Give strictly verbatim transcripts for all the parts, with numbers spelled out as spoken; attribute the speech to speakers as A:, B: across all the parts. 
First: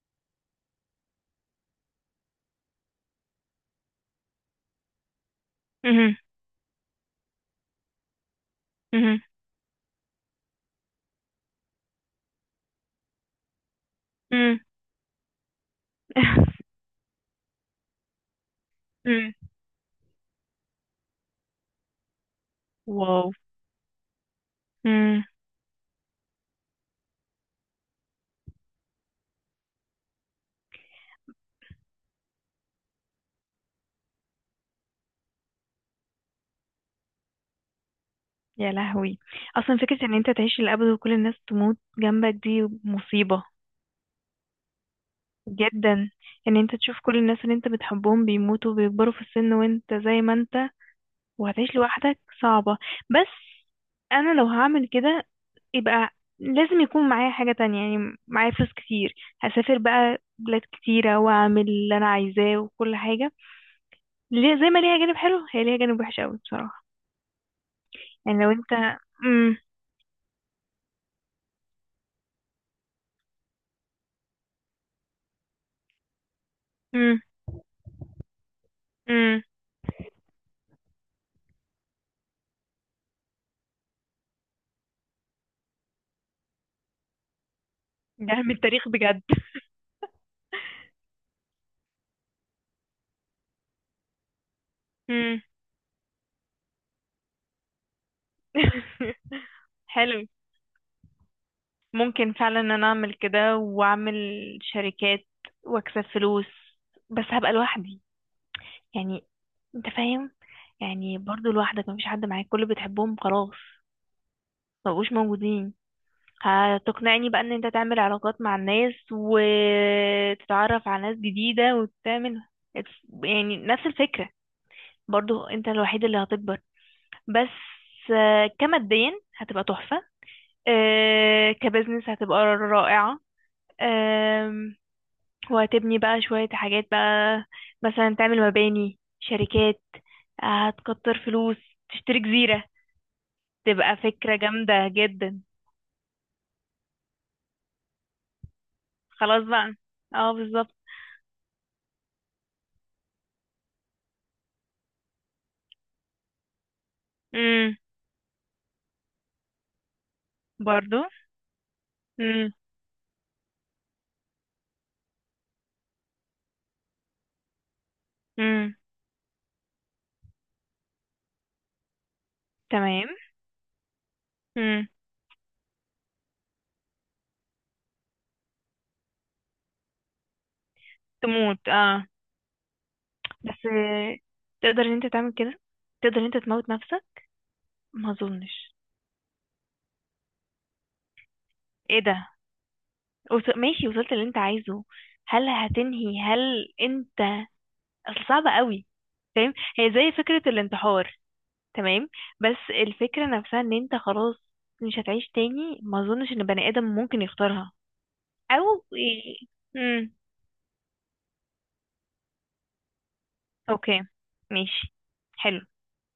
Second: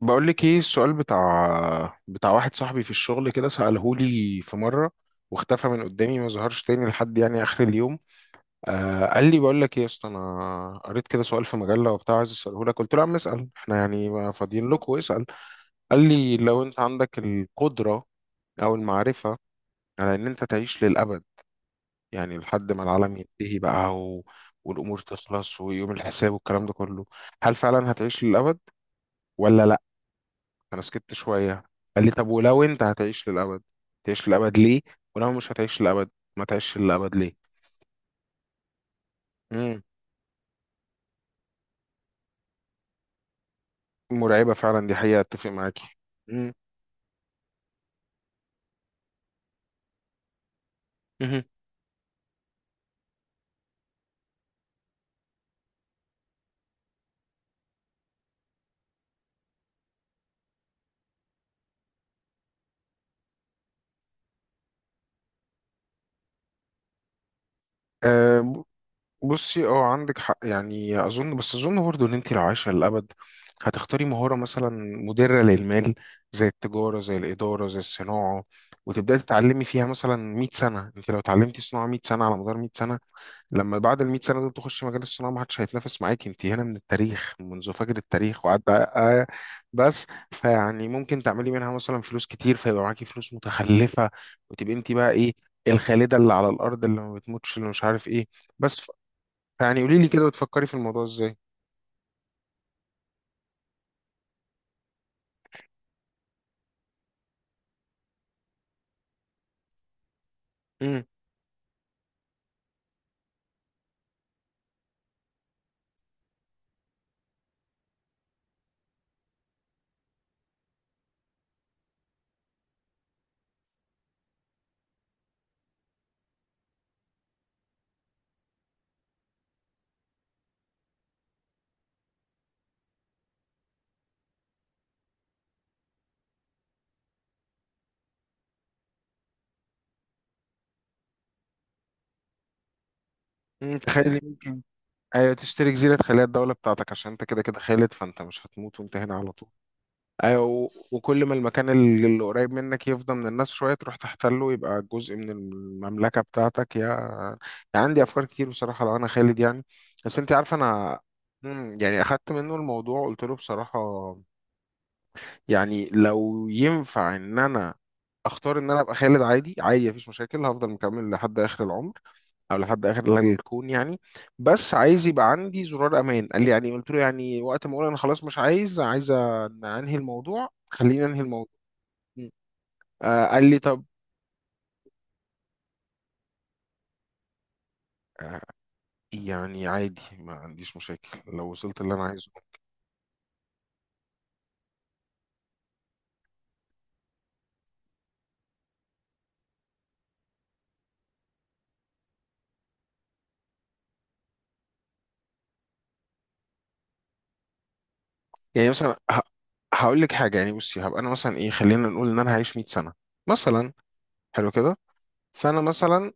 A: بقول لك ايه السؤال بتاع بتاع واحد صاحبي في الشغل كده سأله لي في مرة، واختفى من
B: مهم.
A: قدامي ما ظهرش تاني لحد يعني اخر اليوم. آه
B: مهم.
A: قال لي بقول لك ايه يا اسطى، انا قريت كده سؤال في مجلة وبتاع عايز اساله لك. قلت له يا عم اسال، احنا يعني ما
B: مم.
A: فاضيين لك، واسال. قال لي لو انت عندك القدرة او
B: مم.
A: المعرفة على ان انت تعيش للابد، يعني لحد ما العالم
B: واو.
A: ينتهي بقى و... والامور
B: مم.
A: تخلص ويوم الحساب والكلام ده كله، هل فعلا هتعيش للابد ولا؟ انا سكت شويه. قال لي طب ولو انت هتعيش للابد، تعيش للابد ليه؟ ولو مش هتعيش للابد، ما تعيش للابد ليه؟
B: يا لهوي. اصلا
A: امم
B: فكرة ان انت تعيش للابد وكل الناس تموت جنبك دي مصيبة.
A: مرعبه فعلا، دي حقيقه، اتفق معاكي.
B: جدا. ان انت تشوف كل الناس اللي انت بتحبهم بيموتوا، بيكبروا في السن وانت زي ما انت، وهتعيش لوحدك صعبة. بس انا لو هعمل كده يبقى لازم يكون معايا حاجة تانية، يعني معايا فلوس كتير. هسافر بقى بلاد كتيرة واعمل اللي انا عايزاه وكل حاجة. ليه- زي ما ليها جانب حلو هي ليها جانب وحش قوي بصراحة. يعني لو
A: امم
B: انت. امم.
A: بصي اه، عندك حق يعني، اظن، بس اظن برضه ان انت لو عايشه للابد، هتختاري مهاره مثلا مدره للمال، زي التجاره زي
B: امم.
A: الاداره زي الصناعه، وتبداي
B: امم.
A: تتعلمي فيها مثلا مية سنه. انت لو اتعلمتي صناعه مية سنه، على مدار مية سنه، لما بعد ال مية سنه دول تخشي مجال الصناعه، ما حدش هيتنافس معاك، انت هنا من التاريخ، منذ فجر
B: ده
A: التاريخ
B: من
A: وعدى
B: التاريخ بجد.
A: آه، بس. فيعني ممكن تعملي منها مثلا فلوس كتير، فيبقى معاكي فلوس متخلفه، وتبقي انت بقى ايه؟
B: امم.
A: الخالده اللي على الارض، اللي ما بتموتش، اللي مش عارف ايه. بس، يعني قولي لي
B: حلو.
A: كده بتفكري في الموضوع ازاي؟
B: ممكن فعلا ان انا اعمل كده، واعمل شركات واكسب فلوس، بس هبقى لوحدي. يعني انت فاهم.
A: امم
B: يعني برضو لوحدك مفيش حد معاك، كل اللي بتحبهم خلاص مبقوش موجودين. هتقنعني بقى ان انت تعمل علاقات مع الناس وتتعرف على ناس جديدة وتعمل. يعني نفس الفكرة، برضو انت الوحيد اللي هتكبر. بس آه، كماديا هتبقى تحفة. آه، كبزنس هتبقى رائعة. آم، وهتبني بقى شوية حاجات بقى. مثلا تعمل مباني شركات. آه، هتكتر فلوس. تشتري جزيرة.
A: امم
B: تبقى
A: تخيلي
B: فكرة
A: ممكن.
B: جامدة
A: ايوه،
B: جدا.
A: تشتري جزيره، خليها الدوله بتاعتك، عشان انت كده كده خالد، فانت مش هتموت وانت هنا على
B: خلاص
A: طول.
B: بقى. اه
A: ايوه و-
B: بالظبط.
A: وكل ما المكان اللي اللي قريب منك يفضى من الناس شويه، تروح تحتله، يبقى جزء من المملكه بتاعتك، يا
B: امم.
A: يعني عندي افكار كتير بصراحه لو انا خالد يعني. بس انت عارفه
B: برضو.
A: انا مم، يعني اخدت
B: امم.
A: منه الموضوع، قلت له بصراحه يعني لو ينفع ان انا اختار ان
B: امم.
A: انا ابقى خالد، عادي عادي مفيش مشاكل، هفضل مكمل لحد اخر العمر او لحد
B: تمام.
A: اخر الكون يعني. بس
B: امم.
A: عايز يبقى عندي زرار امان. قال لي يعني؟ قلت له يعني وقت ما اقول انا خلاص مش عايز، عايز أن- انهي الموضوع، خلينا انهي الموضوع.
B: تموت اه.
A: م. آه قال لي
B: بس
A: طب.
B: آه، تقدر ان انت تعمل كده؟ تقدر ان انت تموت نفسك؟ ما اظنش.
A: يعني عادي، ما عنديش مشاكل لو وصلت اللي
B: ايه
A: انا عايزه.
B: ده. وص- ماشي، وصلت اللي انت عايزه. هل هتنهي هل انت. اصل صعبة قوي. فاهم. هي زي فكرة الانتحار. تمام. بس الفكرة نفسها ان انت خلاص مش هتعيش تاني. ما اظنش ان بني ادم ممكن يختارها.
A: يعني
B: او.
A: مثلا ه- هقول لك
B: امم.
A: حاجه يعني. بصي، هبقى انا مثلا ايه، خلينا نقول ان انا هعيش مية سنه مثلا.
B: اوكي.
A: حلو كده.
B: ماشي.
A: فانا
B: حلو.
A: مثلا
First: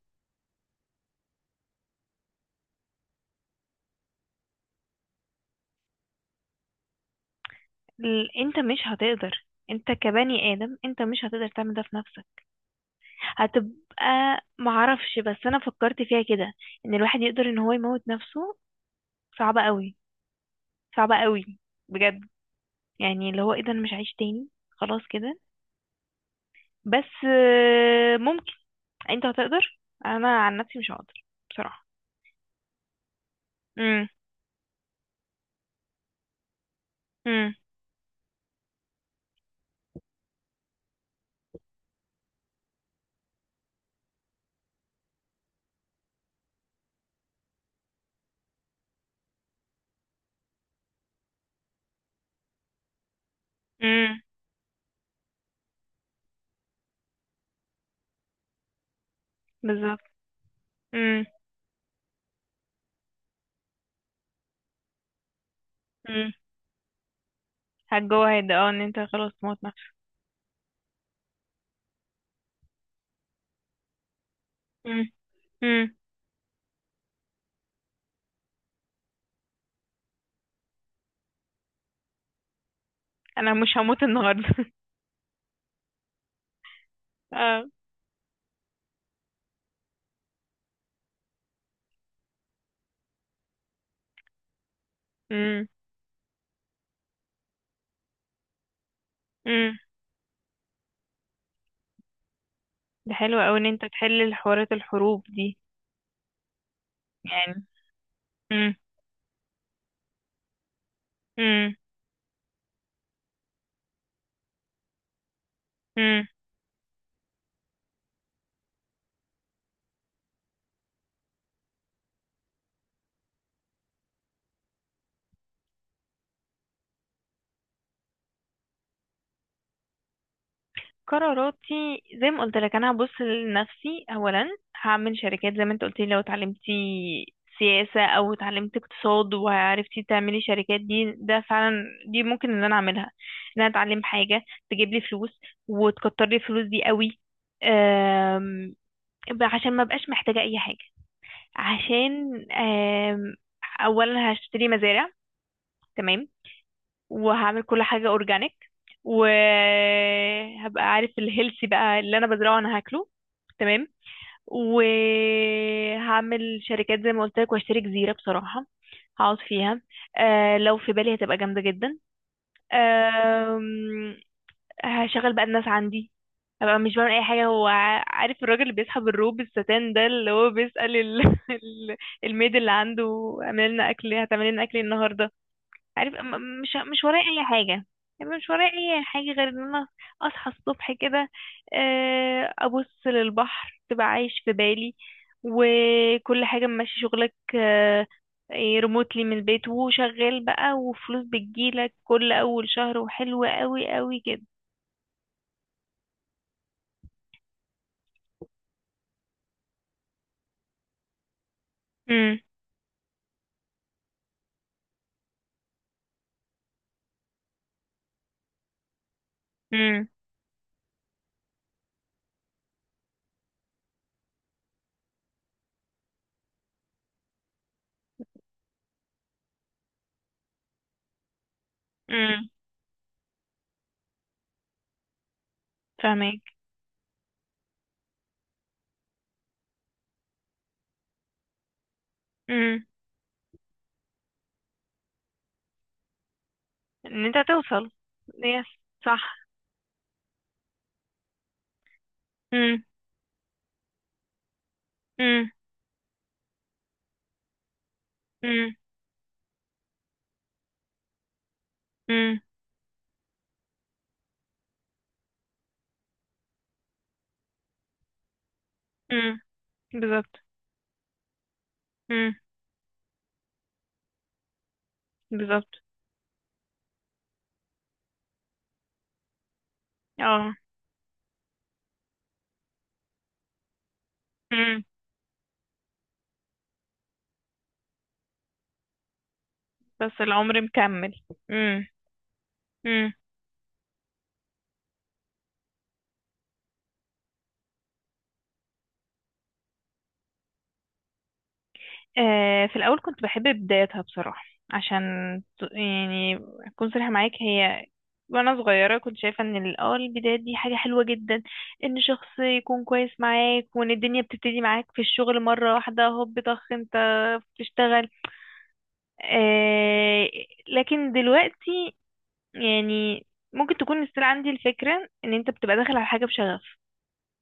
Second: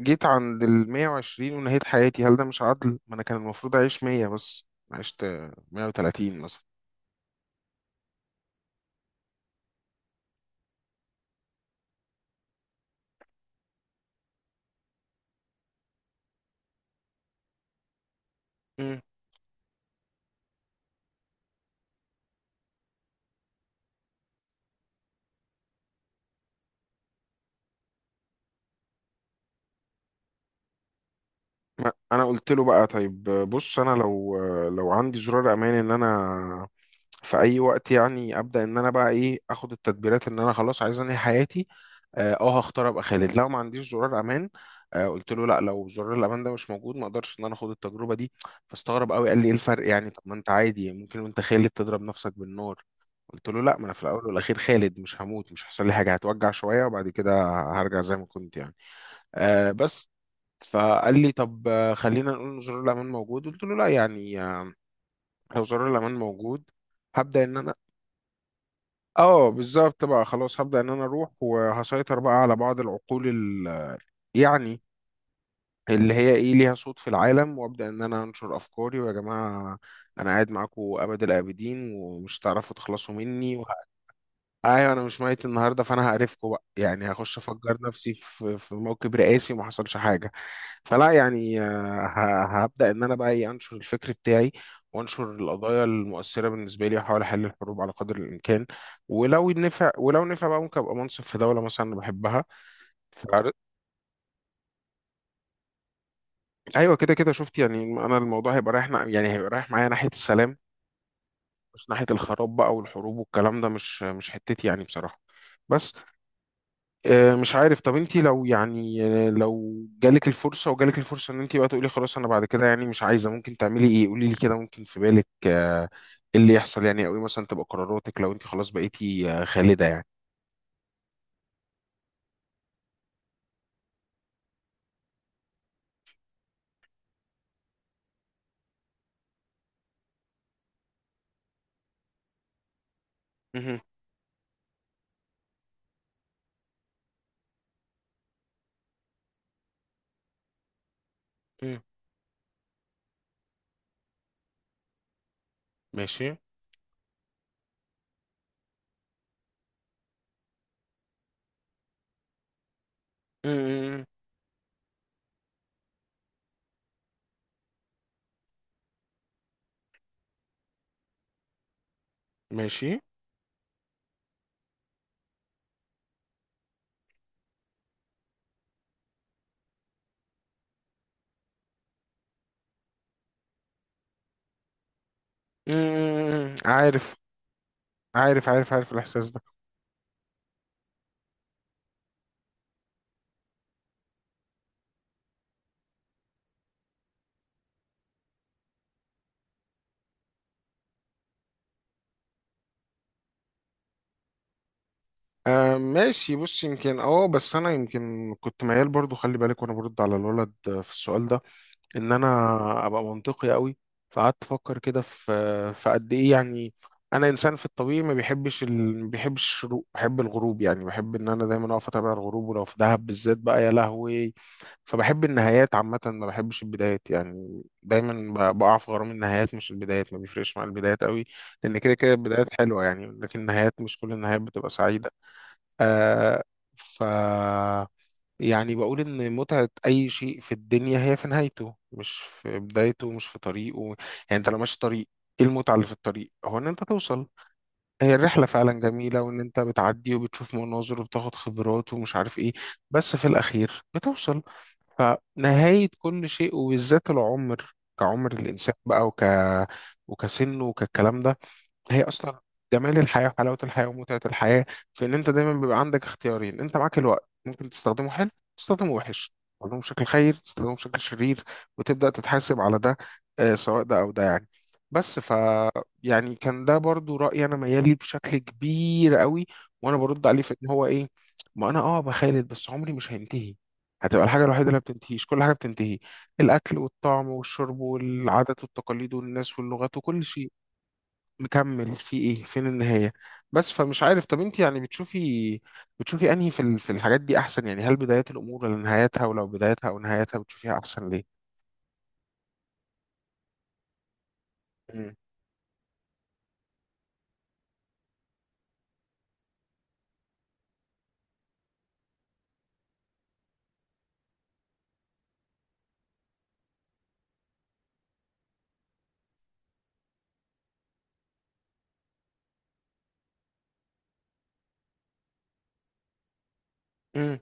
A: جيت عند ال ميه وعشرين ونهيت حياتي، هل ده مش عدل؟ ما انا كان المفروض اعيش مية بس، عشت ميه وتلاتين مثلا.
B: ال- انت مش هتقدر. انت كبني ادم انت مش هتقدر تعمل ده في نفسك. هتبقى. معرفش، بس انا فكرت فيها كده، ان الواحد يقدر ان هو يموت نفسه. صعبة قوي. صعبة قوي. بجد. يعني اللي هو ايه ده، انا مش هعيش تاني خلاص كده. بس آه، ممكن. انت هتقدر، انا عن نفسي مش هقدر بصراحة.
A: ما- انا قلت له بقى طيب بص، انا
B: امم.
A: لو لو عندي زرار امان ان انا في
B: امم.
A: اي وقت يعني ابدا ان انا بقى ايه، اخد التدبيرات ان انا خلاص عايز انهي حياتي، اه آه، هختار ابقى خالد. لو ما عنديش زرار امان، آه قلت له لا، لو زرار الامان ده مش موجود، ما اقدرش ان انا اخد التجربه دي. فاستغرب قوي قال لي ايه الفرق يعني؟ طب ما انت عادي ممكن وانت خالد تضرب نفسك بالنار. قلت له لا، ما انا في
B: امم.
A: الاول والاخير خالد، مش هموت، مش هيحصل لي حاجه، هتوجع شويه وبعد كده هرجع زي ما كنت يعني. آه
B: بالظبط.
A: بس. فقال
B: امم.
A: لي طب آه، خلينا نقول ان زرار الامان موجود. قلت له لا يعني، آه، لو زرار الامان
B: امم.
A: موجود، هبدا ان انا،
B: هتجوعد اه، ان انت خلاص
A: اه
B: تموت نفسك.
A: بالظبط بقى خلاص، هبدا ان انا اروح وهسيطر بقى على بعض العقول ال... يعني
B: امم. امم.
A: اللي هي ايه، ليها صوت في العالم، وابدا ان انا انشر افكاري. ويا جماعه انا قاعد معاكم ابد الابدين، ومش هتعرفوا تخلصوا
B: انا
A: مني.
B: مش هموت النهارده.
A: ايوه انا مش ميت النهارده، فانا هقرفكم بقى يعني، هخش
B: اه.
A: افجر نفسي في في موكب رئاسي وما حصلش حاجه. فلا يعني، آه، ه- هبدا ان انا بقى ايه، انشر الفكر بتاعي، وانشر
B: امم.
A: القضايا المؤثره بالنسبه لي، واحاول احل الحروب على قدر الامكان. ولو
B: امم.
A: نفع، ولو نفع بقى، ممكن ابقى منصف في دوله مثلا انا بحبها.
B: ده
A: ف-
B: حلو قوي ان انت تحل الحوارات الحروب دي.
A: ايوه كده كده شفت
B: يعني.
A: يعني، انا الموضوع هيبقى
B: امم.
A: رايح نع- يعني هيبقى رايح معايا ناحيه السلام، مش ناحيه الخراب بقى والحروب والكلام ده، مش مش حتتي يعني بصراحه. بس
B: امم.
A: آه، مش عارف، طب انت لو يعني آه، لو جالك الفرصة، وجالك الفرصة ان انت بقى تقولي خلاص انا بعد كده يعني مش عايزة، ممكن تعملي ايه؟ قولي لي كده، ممكن في بالك آه، ايه اللي يحصل يعني، او ايه مثلا تبقى قراراتك لو انت خلاص بقيتي آه، خالدة يعني.
B: قراراتي زي ما قلت لك انا هبص لنفسي اولا. هعمل شركات زي ما انت قلت لي، لو اتعلمتي سياسة او اتعلمت اقتصاد وعرفتي تعملي شركات دي، ده فعلا دي ممكن ان انا اعملها. ان انا
A: مهم.
B: اتعلم حاجة تجيب لي فلوس وتكتر لي الفلوس دي قوي. أم، عشان ما بقاش محتاجة اي حاجة.
A: مم.
B: عشان أم، اولا هشتري مزارع.
A: ماشي.
B: تمام. وهعمل كل حاجة اورجانيك. وهبقى عارف الهيلثي بقى اللي انا بزرعه انا هاكله. تمام.
A: مم.
B: وهعمل شركات زي ما قلت لك واشتري جزيرة بصراحة، هقعد فيها. أه لو في بالي هتبقى جامدة جدا.
A: ماشي.
B: أم، هشغل بقى الناس عندي. هبقى مش بعمل اي حاجة. هو ع- عارف الراجل اللي بيسحب الروب الستان ده اللي هو بيسأل ال- ال- الميد اللي عنده اعمل لنا اكل، هتعمل لنا اكل إيه النهاردة؟ عارف م-
A: مم.
B: م- مش مش
A: عارف.
B: ورايا اي حاجه. يعني
A: عارف
B: مش ورايا
A: عارف عارف
B: اي حاجه
A: الاحساس ده.
B: غير ان انا اصحى الصبح كده. آه، ابص للبحر تبقى عايش في بالي. وكل حاجه ماشي شغلك ريموتلي من البيت، وشغال بقى وفلوس بتجيلك كل اول شهر، وحلوه قوي قوي كده.
A: آه ماشي. بص، يمكن اه، بس انا يمكن كنت ميال برضو، خلي بالك وانا برد على الولد آه، في السؤال ده ان انا
B: امم.
A: ابقى منطقي قوي. فقعدت افكر كده في في قد ايه يعني. انا انسان في الطبيعي ما بيحبش ال... ما بيحبش الشروق،
B: امم.
A: بحب الغروب، يعني بحب ان انا دايما اقف اتابع الغروب، ولو في دهب بالذات بقى يا لهوي. فبحب النهايات عامه، ما بحبش البدايات يعني، دايما ب- بقع في غرام النهايات مش البدايات، ما بيفرقش مع البدايات قوي، لان كده كده البدايات
B: امم.
A: حلوه يعني، لكن النهايات مش كل النهايات بتبقى سعيده. آه.
B: فاهمك.
A: ف يعني بقول إن متعة أي شيء في الدنيا هي في نهايته، مش في
B: امم.
A: بدايته، مش في طريقه. يعني أنت لو ماشي طريق، إيه المتعة اللي في الطريق؟ هو إن أنت
B: ان
A: توصل.
B: انت توصل.
A: هي الرحلة
B: يس.
A: فعلا جميلة،
B: صح.
A: وإن أنت بتعدي وبتشوف مناظر وبتاخد خبرات ومش عارف إيه،
B: امم.
A: بس في الأخير بتوصل.
B: امم.
A: فنهاية كل شيء وبالذات العمر، كعمر الإنسان
B: امم.
A: بقى، وك وكسنه وكالكلام ده، هي اصلا
B: امم.
A: جمال الحياه وحلاوه الحياه ومتعه الحياه، في ان انت دايما بيبقى عندك اختيارين، انت معاك الوقت، ممكن تستخدمه حلو، تستخدمه وحش،
B: امم.
A: تستخدمه بشكل خير،
B: بالظبط.
A: تستخدمه بشكل شرير، وتبدا
B: امم.
A: تتحاسب على ده آه، سواء ده او ده يعني. بس ف
B: بالظبط.
A: يعني كان ده برضو رايي، انا ميالي بشكل كبير قوي. وانا برد عليه
B: اه.
A: في ان هو ايه، ما انا اه بخالد بس عمري مش هينتهي، هتبقى الحاجة الوحيدة اللي ما
B: امم.
A: بتنتهيش، كل حاجة بتنتهي، الأكل والطعم والشرب والعادات والتقاليد والناس واللغات
B: بس
A: وكل شيء،
B: العمر مكمل. امم.
A: مكمل في ايه، فين
B: امم.
A: النهاية؟ بس فمش عارف، طب انت يعني بتشوفي، بتشوفي انهي في ال- في الحاجات دي احسن يعني؟ هل بدايات الامور ولا نهايتها؟ ولو بدايتها او نهايتها بتشوفيها احسن، ليه؟
B: آه في الاول كنت بحب بدايتها بصراحه، عشان ت- يعني اكون صريحه معاك، هي وانا صغيره كنت شايفه ان ال- اه البدايه دي حاجه حلوه جدا. ان شخص يكون كويس معاك، وان الدنيا بتبتدي معاك في الشغل مره واحده هوب طخ انت بتشتغل. آه لكن دلوقتي، يعني ممكن تكون لسه عندي الفكره ان انت بتبقى داخل على حاجه بشغف،
A: امم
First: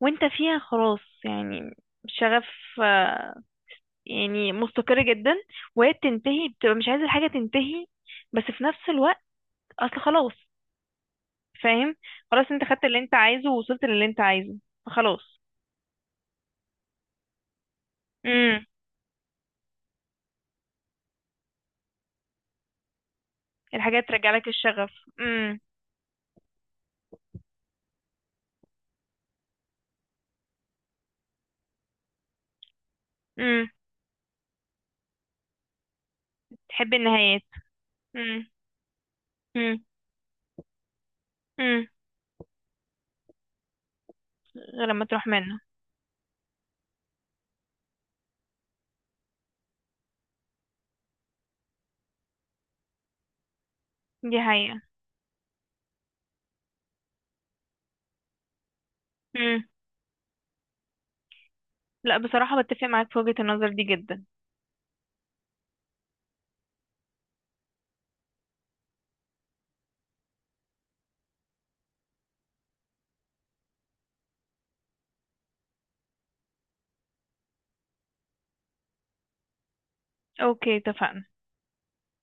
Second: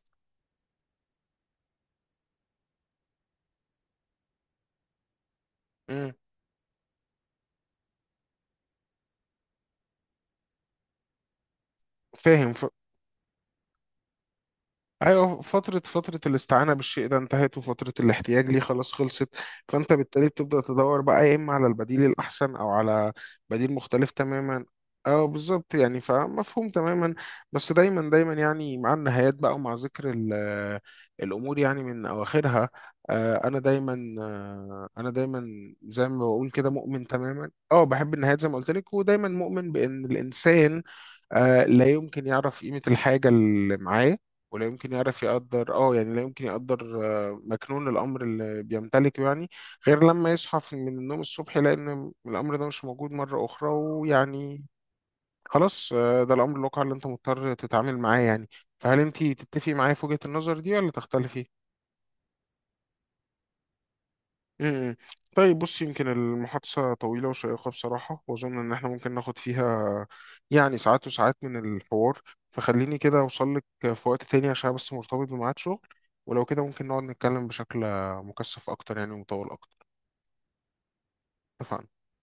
B: وانت فيها خلاص يعني. شغف. آه، يعني مستقر جدا، وهي
A: امم
B: بتنتهي بتبقى مش عايز الحاجة تنتهي. بس في نفس الوقت اصل خلاص. فاهم. خلاص
A: فاهم.
B: انت خدت اللي انت عايزه ووصلت للي انت عايزه
A: ايوه،
B: فخلاص.
A: فترة، فترة الاستعانة بالشيء ده انتهت، وفترة الاحتياج ليه
B: امم.
A: خلاص خلصت. فانت بالتالي بتبدأ تدور بقى، يا اما على البديل الاحسن، او على بديل
B: الحاجات
A: مختلف
B: ترجع لك
A: تماما.
B: الشغف.
A: اه
B: امم.
A: بالظبط يعني، فمفهوم تماما. بس دايما دايما يعني مع النهايات بقى، ومع ذكر ال- الامور يعني من اواخرها، آه انا
B: امم.
A: دايما آه انا دايما زي ما بقول كده
B: تحب
A: مؤمن
B: النهايات.
A: تماما، اه بحب النهايات زي
B: امم.
A: ما قلت لك، ودايما مؤمن
B: امم.
A: بان الانسان آه لا
B: امم.
A: يمكن يعرف قيمة الحاجة اللي معاه، ولا
B: غير
A: يمكن
B: لما
A: يعرف
B: تروح منه.
A: يقدر اه يعني لا يمكن يقدر آه، مكنون الامر اللي بيمتلكه يعني، غير لما يصحى في- من النوم الصبح، يلاقي ان الامر ده مش موجود مره اخرى،
B: دي
A: ويعني
B: حقيقة.
A: خلاص، آه، ده الامر الواقع اللي انت مضطر تتعامل معاه يعني. فهل انت
B: امم.
A: تتفقي معايا في وجهه النظر دي ولا تختلفي؟
B: لا بصراحة بتفق معاك في وجهة النظر دي جدا.
A: امم. طيب بص، يمكن المحادثة طويلة وشيقة بصراحة، وأظن إن إحنا ممكن ناخد فيها يعني ساعات وساعات من الحوار. فخليني كده أوصل لك في وقت تاني، عشان بس مرتبط بميعاد شغل، ولو كده ممكن نقعد نتكلم بشكل مكثف أكتر يعني ومطول أكتر.
B: اوكي. اتفقنا.
A: اتفقنا.